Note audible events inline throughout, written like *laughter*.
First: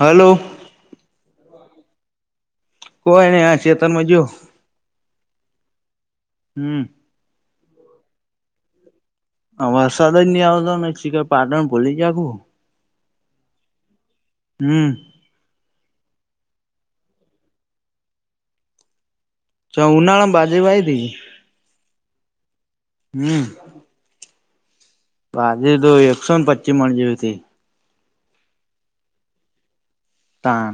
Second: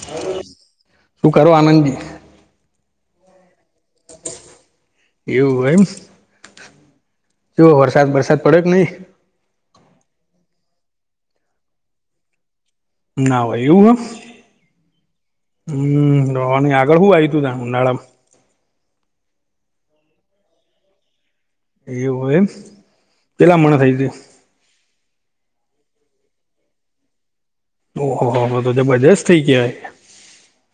Hello શું કરો આનંદજી? કોઈ નઈ આ ચેતનમાં જો. એવું હોયમ. હમ. જો વરસાદ વરસાદ પડે કે નહીિ. હ વરસાદ જ નહી આવતો ને શીખ પાટણ ભોલી જખું. ના હો એું હ. હમ. હમ ન આગળ શું આવ તું ત્યા ઉનાળામાં. ચ ઉનાળા બાજે ભય હતીી. એવું હોયમ પેલા મણા થઈ ગું. જે તો એકસો ને પચી મણ જેવી હતી. ઓહહ તો જે બધા જ થઇ ગયા. તા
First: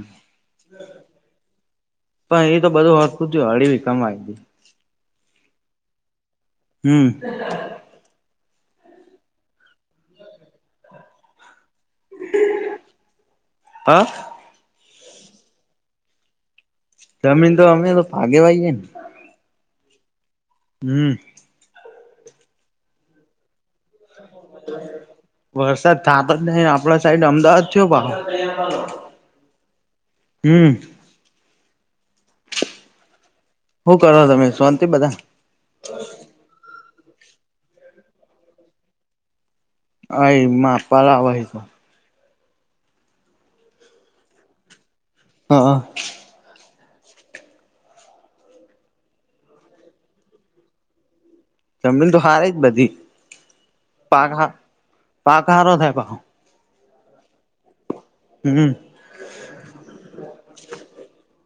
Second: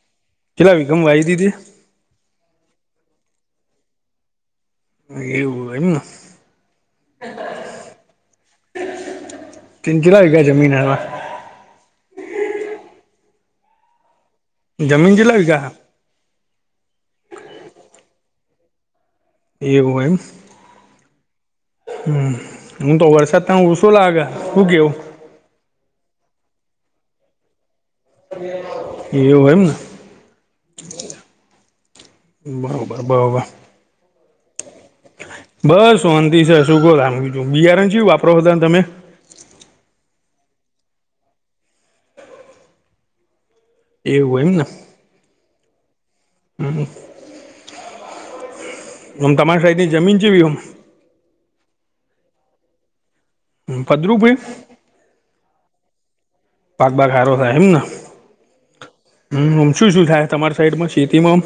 દીધી પણ એ તો બધુંત. ું હળીવીી કમાઈ હતીી. એવ હોયમ ન. હમ. તિંજલાયગ જમીન હ. હ *unintelligible* જમીન જે લવિકા. જમીન તો અમે તો ભાગેવાઈએ ને. એવું એમ. હમ. હમ, હું તો વરસાદ ત ઓ શું લાગે? શું કેવું વરસાદ થતો જ નહી આપડા સાઈડ અમદાવાદ થયો બા, એવું એમ ને હમ. બરોબર બરોબર. હું કરો તમે શા બસ શંતિ છે શુંગ લમીજું બિયારણ શ વાપરોતા તમે? અ માં પા લાવે એ તો. એવું એમ ને. હ હ. હમ. હમ તમારી સાઈડની જમીન જેવી એમ. જમીન તો હારે જ બધી, પદરૂપ એ પાક પાક હારો થાય પાહો. પાક બાાગ હારો થાય એમ ને. હમ હમ મ શું શું થાય તમારી સાઈડમાં શેતીમાં?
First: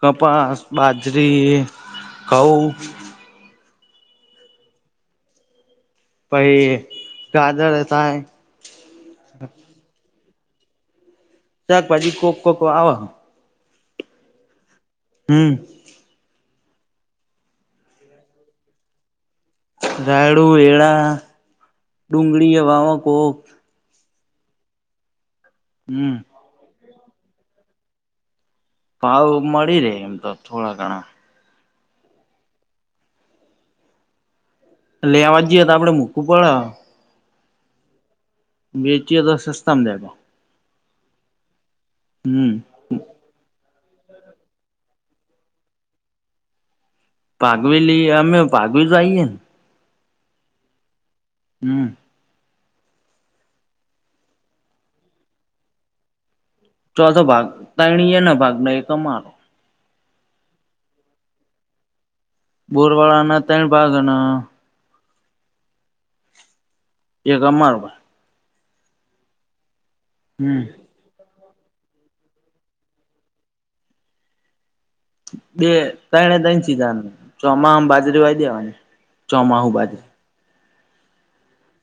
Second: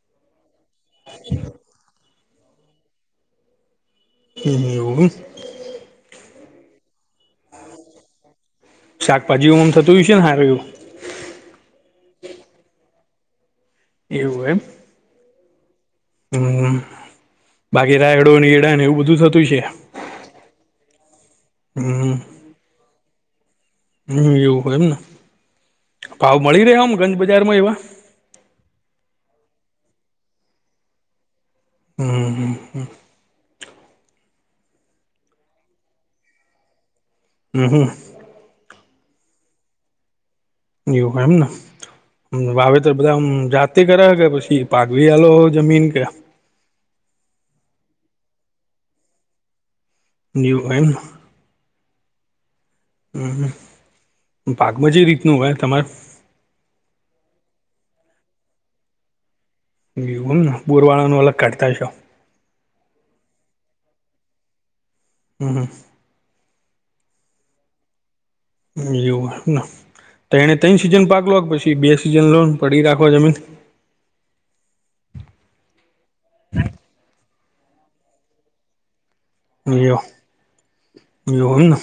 કપાસ બાજરી, ઘઉ. એનુ એ ભાઈ ગાજર થાય. શાકભાજીમ થતું હોયું છે ને હારું. શાકભાજી કોક કોક આવે. એવું એમ. હમ. હ, બાકી રાયડોની એડા ને એવું બધું થતું છે રાયડું એળા, હમ ડુંગળી એ વાવે કોક. હમ એવું હોય એમને, હમ ભાવ મળી રહ આમ ગંજ બજારમાં એવા? ભાવ મળી રહેે એમ તો થોડા ઘણા. હમ હમ હમ. લેવા જઈએ તો આપડે મુકવું પડે. હમ હમ. બેચીએ તો સસ્તામાં દેગા. એવું એમને, વાવેતર બધામ જાત તી કર કે પછી પાકવી આલો જમીન કે? પાઘવેલી અમે પાઘવી જઈએ ને. યુ એન *unintelligible* હ. હમ, પાકમાં જે રીતનું હોય તમાર ચોથો ભાગ તણી એ નો ભાગ ન એક મારો. એવુ એમને બૂરવાળાનુ અલગ કાઢતા હ છો. બોરવાળાના ત્રણ ભાગના હમ હ. એક અમારો ભાગ. એવું એમને ત્રણ એ હમ ત્રણ સીઝન પાગલો પછી બે સીઝન લોન પડી રાખો જમીન આવું નથી ને? બે તને તન સીધાને ચોમા બાજરી આવીઈ દેવાની. ચોમાંહું બાજે. જોમ *unintelligible*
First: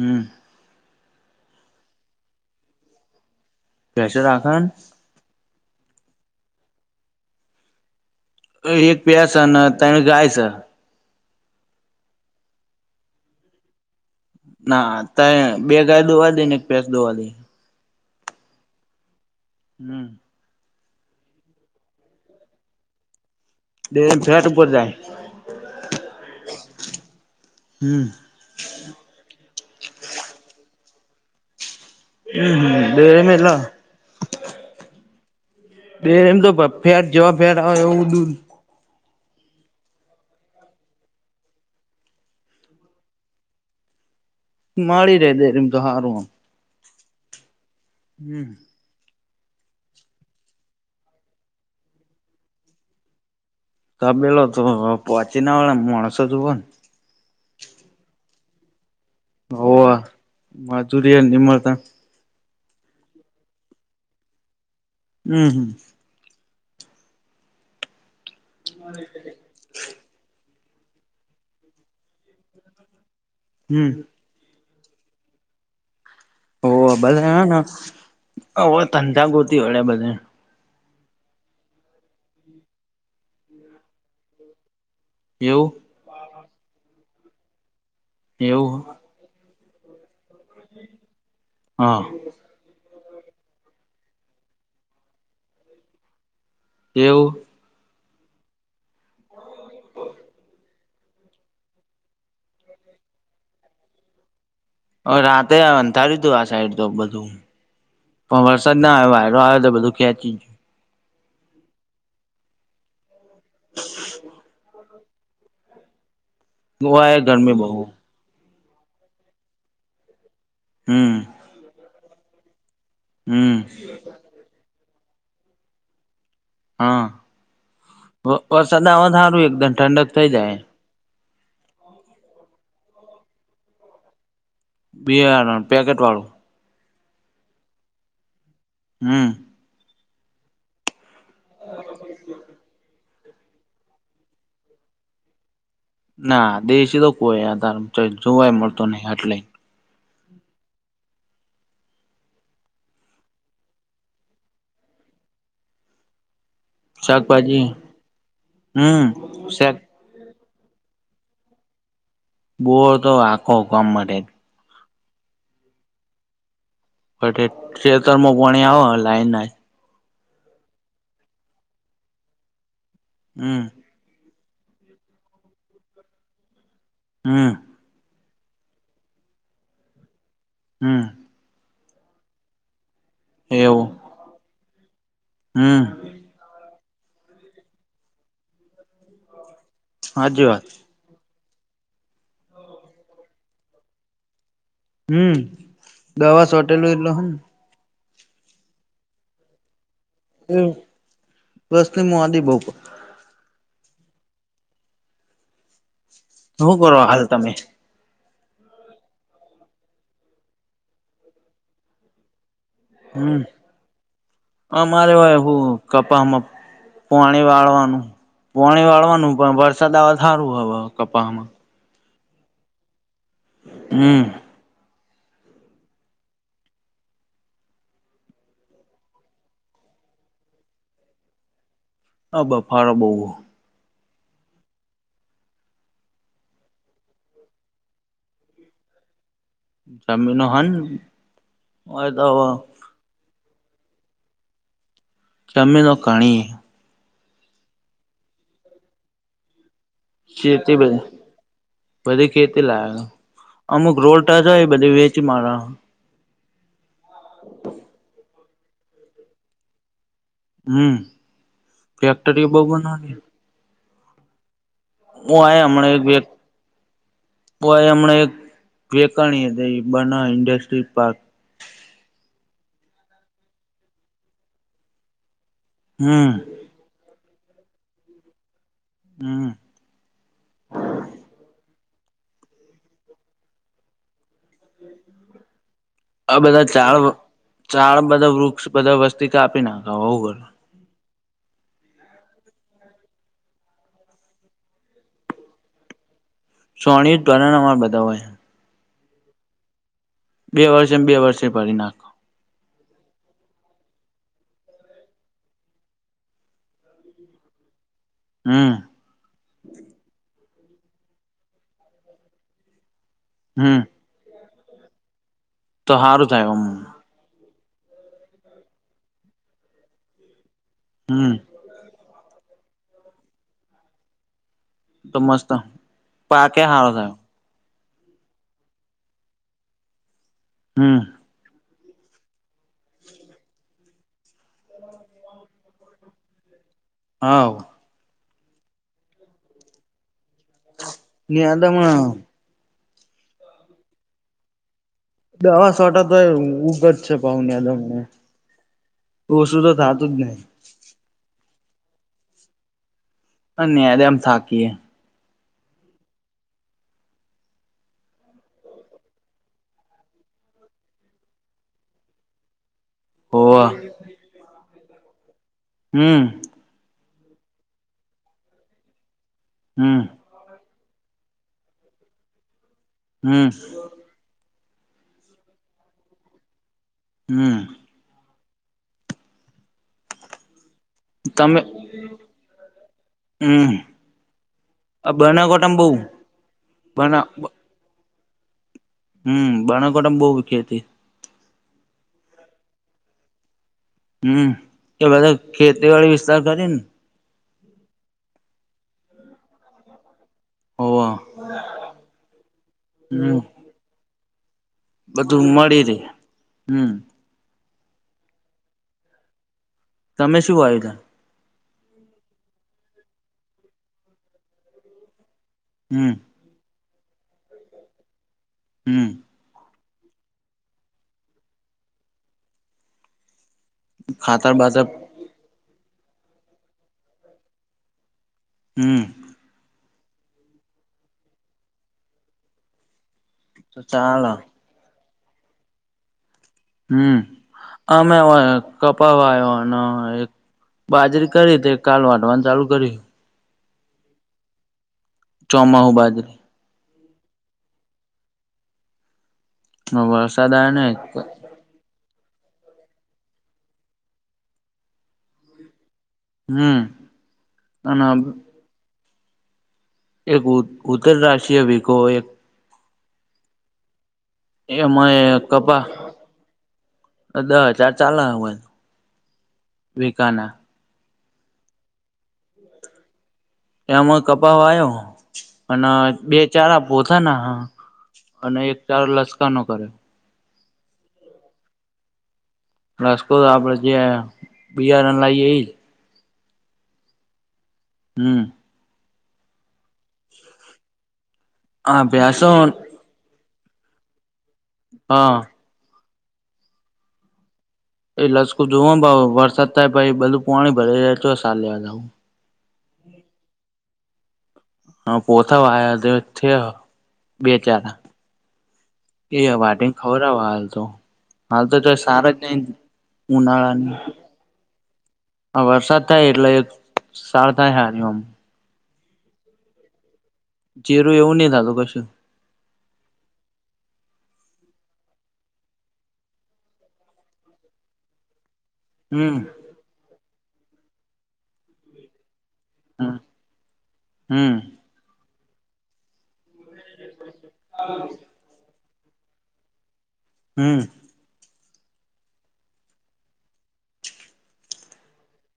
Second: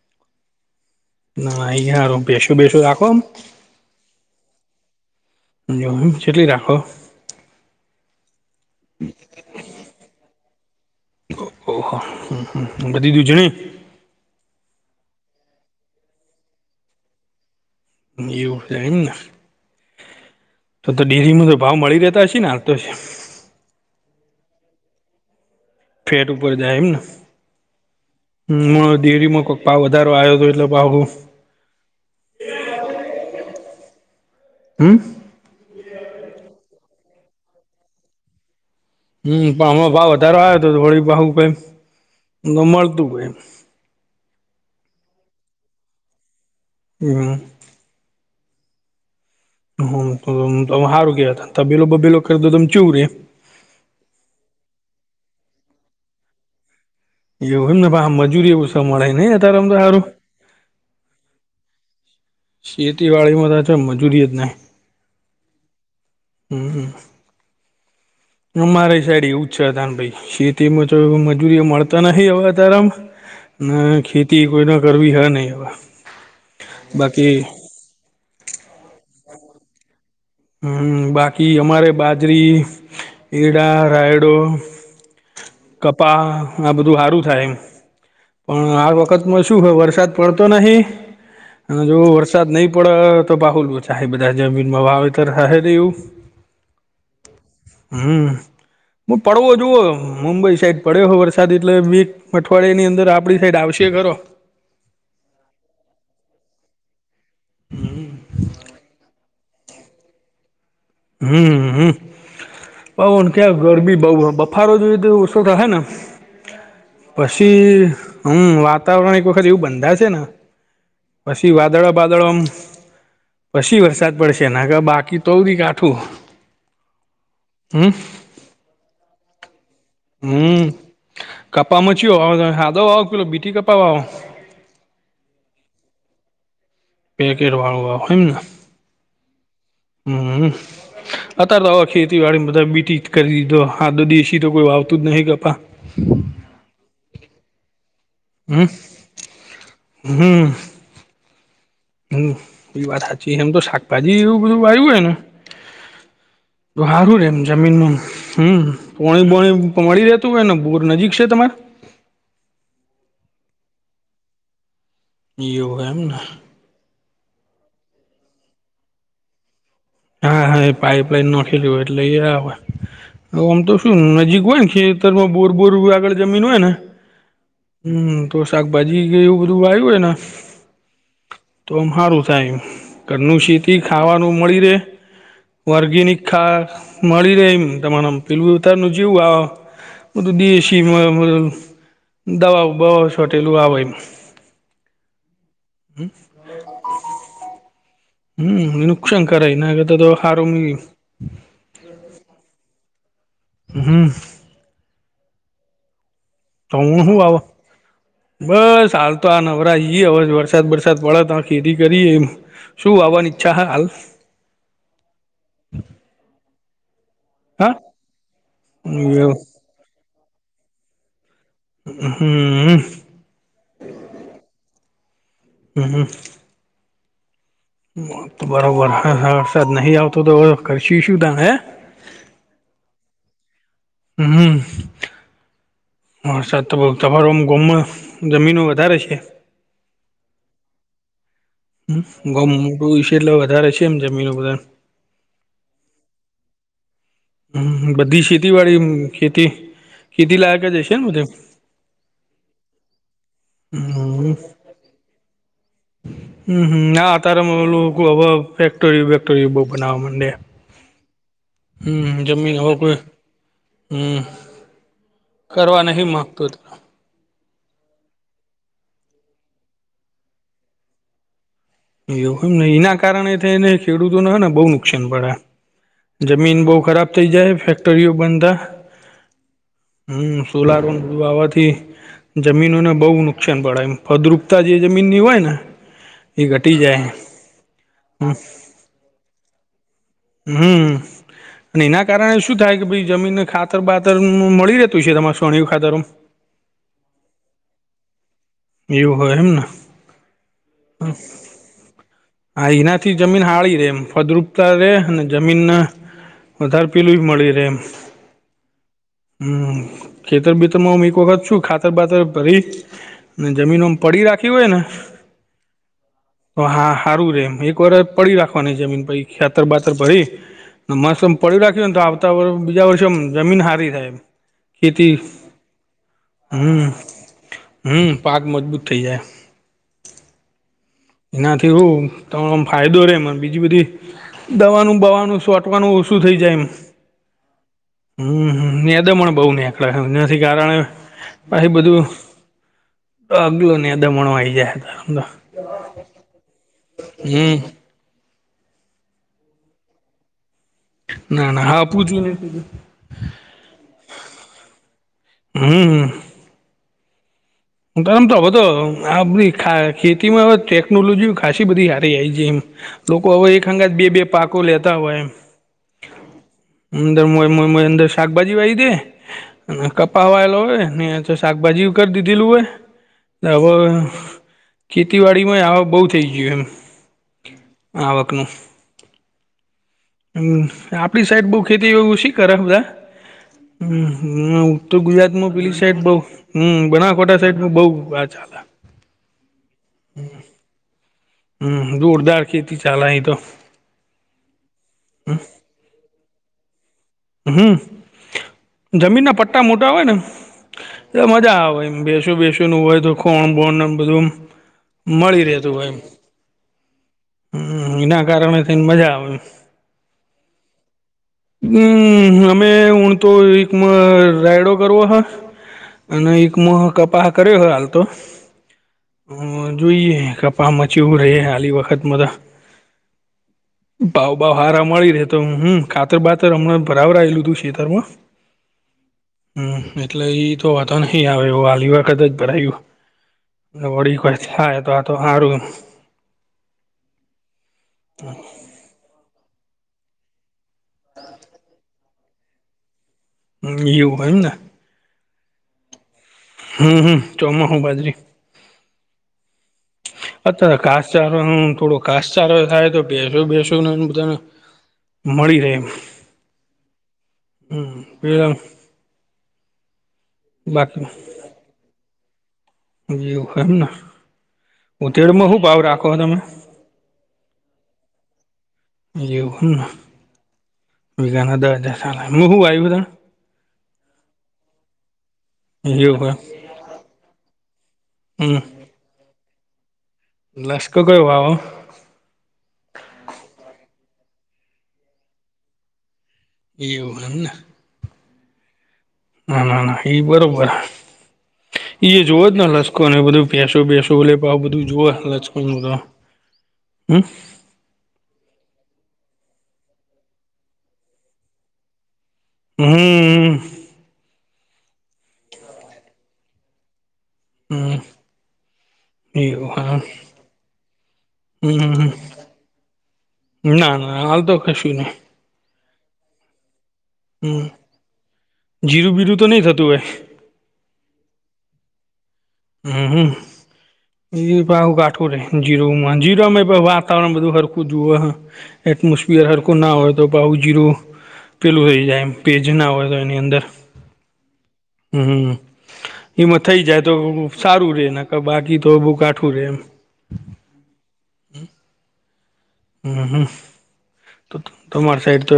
હમ. ના હ બેસુ બેસું રાખ. કશ રાખન. જેટલી રાખો? એક પૈસ અને ત્રણ ગાય છે. ઓહ હ હ બધી દૂજણી. ના ત બે ગાય દોવા દઈ ને એક પસ દોવા દઈ. એવું થાય ને. હમ. તો તો ડેરીમાં તો ભાવ મળી રહેતા હશે ને આ તો? બે હજાર ઉપર જાય. ફેટ ઉપર જા હમને. હમ હ હ ડેરીમાં કોઈક ભાવ વધારો આવ્યો હતો એટલે ભાવ. હમ હમ બેરે મલા. હમ. બે એમ તો ફેર જવા ફેર આવે એવું દૂધ. હમ પણ હમણા ભાવ વધારો આવ હતો થોડી ભાવ ક. ન મળતું હોય. માડી રે દે એમ તો હારુંમ. હમ. હમ. હ સારું કેવા તબેલો બભેલો કરી દો તમ ચીવ રે. ત બેેલો તો પંચી ના માણસો જુ હો ને. એવું એમને ભ મજૂરી એવું સ મળે નહ અત્યારેમ તો હોવ સારું. મજૂરી એ નિમળતા શેતીવાડી માં તો છે મજૂરી જ નહી. હમ હમ. હમ હ. અમારે સાઈડ એવું જ છે અદાન ભાઈ શેતીમાં તો મજૂરી મળતા નહ હવે તારામાં. હમ ના ખેતી કોઈ ના કરવી હે નહી હવે. બાકી ઓ ભલે તંધા ગોતી વડે ભલે. હમ બાકી અમારે બાજરી એડા રાયડો. એવું કપા આ બધું સારું થાય એમ પણ એવું આ વખતમાં શું વરસાદ. પડતો નહી અને જો હા વરસાદ નહીં પડ તો બાહુલ ચા બધા જમીનમાં વાવે તર હર એવું. એવ. હમ હું પડવો જોુવો મુંબઈ સાઈડ. પડ્યો હો વરસાદ એટલે બી અઠવાડિયા ની અંદર આપડી સાઈડ આવશે ખરો. હ રાતે અંધાર્યું તું આ સાઈડ તો બધું પણ વરસાદ ના આવ. આવ્યો તો બધું ખેંચી. હમ પવન ક્યાં ગરમી બઉ બફારો જોઈ. સો થશે ને ગયું ઓય ગરમી પછી બહુ હમ વા. વાતાવરણ એક વખત એવું બંધા છે ને હમ પછી વાદળો વાદળોમ. હમ પછી વરસાદ પડશે ના કે બાકી તોૌધી કાઠું. હા હમ વરસાદ આ સારું એકદમ ઠંડક થઇ જાય. કપા મચી સાાદો વાવો કલો બીઠટી કપા વાવો. બાર પેકેટ વાળું. પેકેર વાળું વાળ હોમને. હમ. હમ અત્યારે તો હવે ખેતી વાડી બધા બીટી. કરી દીધો હા દધીસીી તો કોઈ વાવતું જ નહીિ કપા. ના દેશી તો કોઈ આધાર જોવાય હમ મળતો નહીિ એટલે. હમ. હમ બી વાત સાચી એમ તો શાકભાજી એવું બધું આવય્યું હોય ને. તો સારું રેમ શાકભાજી જમીનમાં હમ પોણી બણી શાક મળી રહે. શું એનો બોર નજીક છે તમારે. બો તો આખો હકમ માટે જ. યોગ એમને. પ છેતરમાં પોણી આવે લાઈન ના. હા, હા એ પાઈપલાઈન નાખેલી હોય એટલે એ આવે આમ હમ તો શું નજીક હોય ને ખેતર માં બોર બોર આગળ જમીન હોય ને હમ હમ તો શાકભાજી એવું બધુંવાવ્યું હોય ને હ તો, હાંરું થાય એમ ઘનું શેતી એવું ખાવાનું મળી રે હમ ઓર્ગેનિક ખા મળી ર એમ તમારેમ પેલું ઉતારનું આ બધું સાચી વાત દેશીમાં દવા બવા સાથે આવે એ હું, દવા સોટેલું એટલ હું હું, નુકશાન કરે એના કરતા તો હારું હું, બસ મુ આદિ બહ હ શું કરો, હું હું હાલ આવ તમે બસ હાલ તો આ નવરા ઈ હવે વરસાદ વરસાદ પડે તો આ ખેતી કરી એમ શું વાવવાની ઈચ્છા હે, હાલ અ, મારે હોય હું કપા માં પોણી હા વાળવાનું પોણી હમ વાળવાનું પણ વરસાદ આવે તો કપામાં હુંમ હમ હમ હ તો બરોબર હ વરસાદ નહી આવતો તો હવે હા, બફારો હોય હમ વરસાદ તો બવ તમારે ગોમ માં જમીન વધારે છે. જમીનો હન હોય તો *unintelligible* મોટું હશે એટલે વધારે છે એમ જમીન બધાં જમેીનો ઘણી હમ બધી *unintelligible* વાળી ખેતી ખેતી લાયક જશે ને બધે બધી ખેતી લાયક અમુક રોલ હમ ટચ હોય એ બધી વેચી અંહહ અ તારેમાં એલું હવે ફેક્ટરી વેક્ટરી બહુ બનાવવા માંડે હું, ફેક્ટરી બવ બનાવાની હું, હું આ કરવા નહી માંગતું ઓ એ હમણાં, એક વેકાણી હતી એ બના ઇન્ડસ્ટ્રી પાર્ક એવું એમને એના કારણે થઈને ખેડૂતોને હને બહુ નુકસાન પડે હમ જમીન બહુ ખરાબ થઇ જાય ફેક્ટરીઓ બંધ થ હમ હમ, સોલારન આવાથી જમીનોને બહુ નુકસાન પડાયે એમ ફદ્રુપતા જે જમીનની હોય ને આ એ બધા ઘટી ઝાડ જાય ઝાડબધા હમ વૃક્ષ બધા વસ્તી કાપી નાખે હમ અને, એના કારણે શું થાય કે ભાઈ જમીન ખાતર બાતર મળી રહેતું છે, તમા છાણીયું ખાતર સોની ઘણા બધા હોય એવું હોય એમને બે વર્ષ એમ, બે વર્ષ ભરી નાખો થી. જમીન હાળી રે એ ફદ્રુપતા રે જમીન વધારે પીલું મળી રે એમ હમ હું ખેતર બેતર માં હમ એક વખત છું ખાતર બાતર પરીને હમ જમીનમ પડી રાખ હોયને તો સારું થાય તો આમ હા *inaudible* રેમ એમ એક વાર પડી રાખવાની જમીન પ ખેતર બાતર ભરીને મસ્ત હમ પડી રાખ્યો ને તો આવતા *inaudible* બીજા વર્ષેમ જમીન હારી થાય ખેતી તો મસ્ત પાકે સારો હું થાય હું પાક મજબૂત થઇ જાય હમ એનાથી હું તમારો ફાયદો રે મને બીજી બધી દવાનું બવાનું સોટવાનું શું થઈ જાય હા હમ દમણ બઉ નેકળ *unintelligible* નથી કારણે યાદમાં તો અગલો ને દમણ ઓહી આવી જાય તો દવા સોટા તોય ઉગજ છે *unintelligible* પઉ હમ દમને ઓછું તો થાતું જ નહી ના ના હા પૂછું નહી *unintelligible* પજુ અનેદ *unintelligible* એમ થાકીએ હમ હ તમ તો હવે તો આપ ખેતીમાં હવે ટેકનોલોજી ખાસી બધી હારી આવી જઇ છે એમ લોકો હવે એક હોવ સંગાથ બે બે પાકો લેતા હોય એમ હમ અંદર અંદર *unintelligible* શાકભાજી વાવી દે અને હમ કપા વાયેલો હોય ને તો શાકભાજી કરી દીધેલું હમ હોય હવે ખેતીવાડી માંય આવક બહુ થઈ ગયું હમ આવકનું હમ *unintelligible* આપણી સાઈડ બહુ તમે ખેતી ઓછી કરે બધા હમ હ *unintelligible* ઉત્તર ગુજરાતમાં પેલી બનાકોટામાં બઉ સાઈડ બહુ હમ બના બનાસકાંઠા સાઈડ બહુ જદ *inaudible* હમ બાણકોડામાં બહુ વિખી હતી હમ જોરદાર ખેતી ચાલે અહીં તો હમ કે બધા ખેતી વાડી વિસ્તાર કરી ને હમ જમીનના પટ્ટા મોટા હોય ને હોવ એ મજા આવે એ બેસું બેસું નું હોય તો હમ ખોણ બોણ બધું મળી બધું રહે તું એમ રે હમ હમ એના કારણે થઈને મજા આવે તમે શું આવ્યા હમ અમે હ તો વિકમા રાયડો કરવો હ હમ અને એક મોહ કપાહ કરે હાલતો હમ હ જોઈએ કપામા ચેવુ રહે હાલી વખતમાં તો ભાવ ખાતર ભાવ બાતર હારા મળી રહેેતો હુ કાતર બાતર હમણાં ભરાયેલું તું ખેતરમાં હમ હમ એટલે ઈ તો‌ વાંધો નહી આવે એવું હાલી વખત જ તો ભરાયું વળી ચાલે કાંઈ થાય તો આ તો સારું હમ અમે ઓહી કપાવા *unintelligible* આવ બાજરી કરી તે કાલ વાઢવાનું ચાલુ કરી હ એયું હોન નાને *inaudible* ચોમાહુ બાદ *unintelligible* ર હમ હમ ચોમા હુ બાજરી વરસાદ આયો અત્યારે ને ઘાસચાર નુ થોડુંક ઘાસચારો થાય તો ભેંસો બેસો ને બધતાને મળી રહે એમ. હમ હમ્મ અને *unintelligible* એક ઉ ઉત્તર રાષ્ટ્રીય વીકો એક જીવું *unintelligible* એ માંરે કપા દહ હજાર ચાલે હમણાં *unintelligible* વીઘાના દહ હજાર ચાલે હુ આવ્યું બધા એ એમાં કપાવવા આવ્યો અને તણ એવું બે એમ ચારા પોથાના અને એક દાળો લશકનો કરે. રસકો કોઈ વાવો. રસકો તો આપડે જે બીયારણ લઈએ એજ. એવું હેમને. હમ્મ. ના ના ના ઈ બરોબર હા ઈ જોવો ભ્યાસો જ ને લસકોને એ બધું ભેંસ તો બેસો લે બા બધું જો હા રસકો નું હમ. એ રસકું જોવ ને ભાવ વરસાદ થાય ભાઈ બધું પાણી ભરા જાય છે સારી લેવા જાવું. હમ્મ હામ. હા પોથ આ થ થયો બે ચાર. હમ એ એવું વાને હા *unintelligible* હાલ તો. હાલ તો હમ સારા જ નહીં ના ઉનાળાની ના હાલ તો કશું નહી આ વરસાદ તા એટલે એ સારું હમ થાય *unintelligible* જીરું બીરું તો નહી થતું હોય. જીરું એવું નહીં થતું કસે. હું હું. એ કાઠું રે જીરોમાં જીરોમાં વા વાતાવરણ બધું હરખું જોવ એક હમ મુશ્કેલ હરખું ના હોય તો બહું જીરું પેલું થઈ જાય એમ. પેજ ના હોય હમ તો એની અંદર હમ હમ્મ. એમાં થઈ જાય તો સારું રે ના બાકી તો બહું કાઠું રે એમ. હું. હું હું. તમાર સાઈડ તો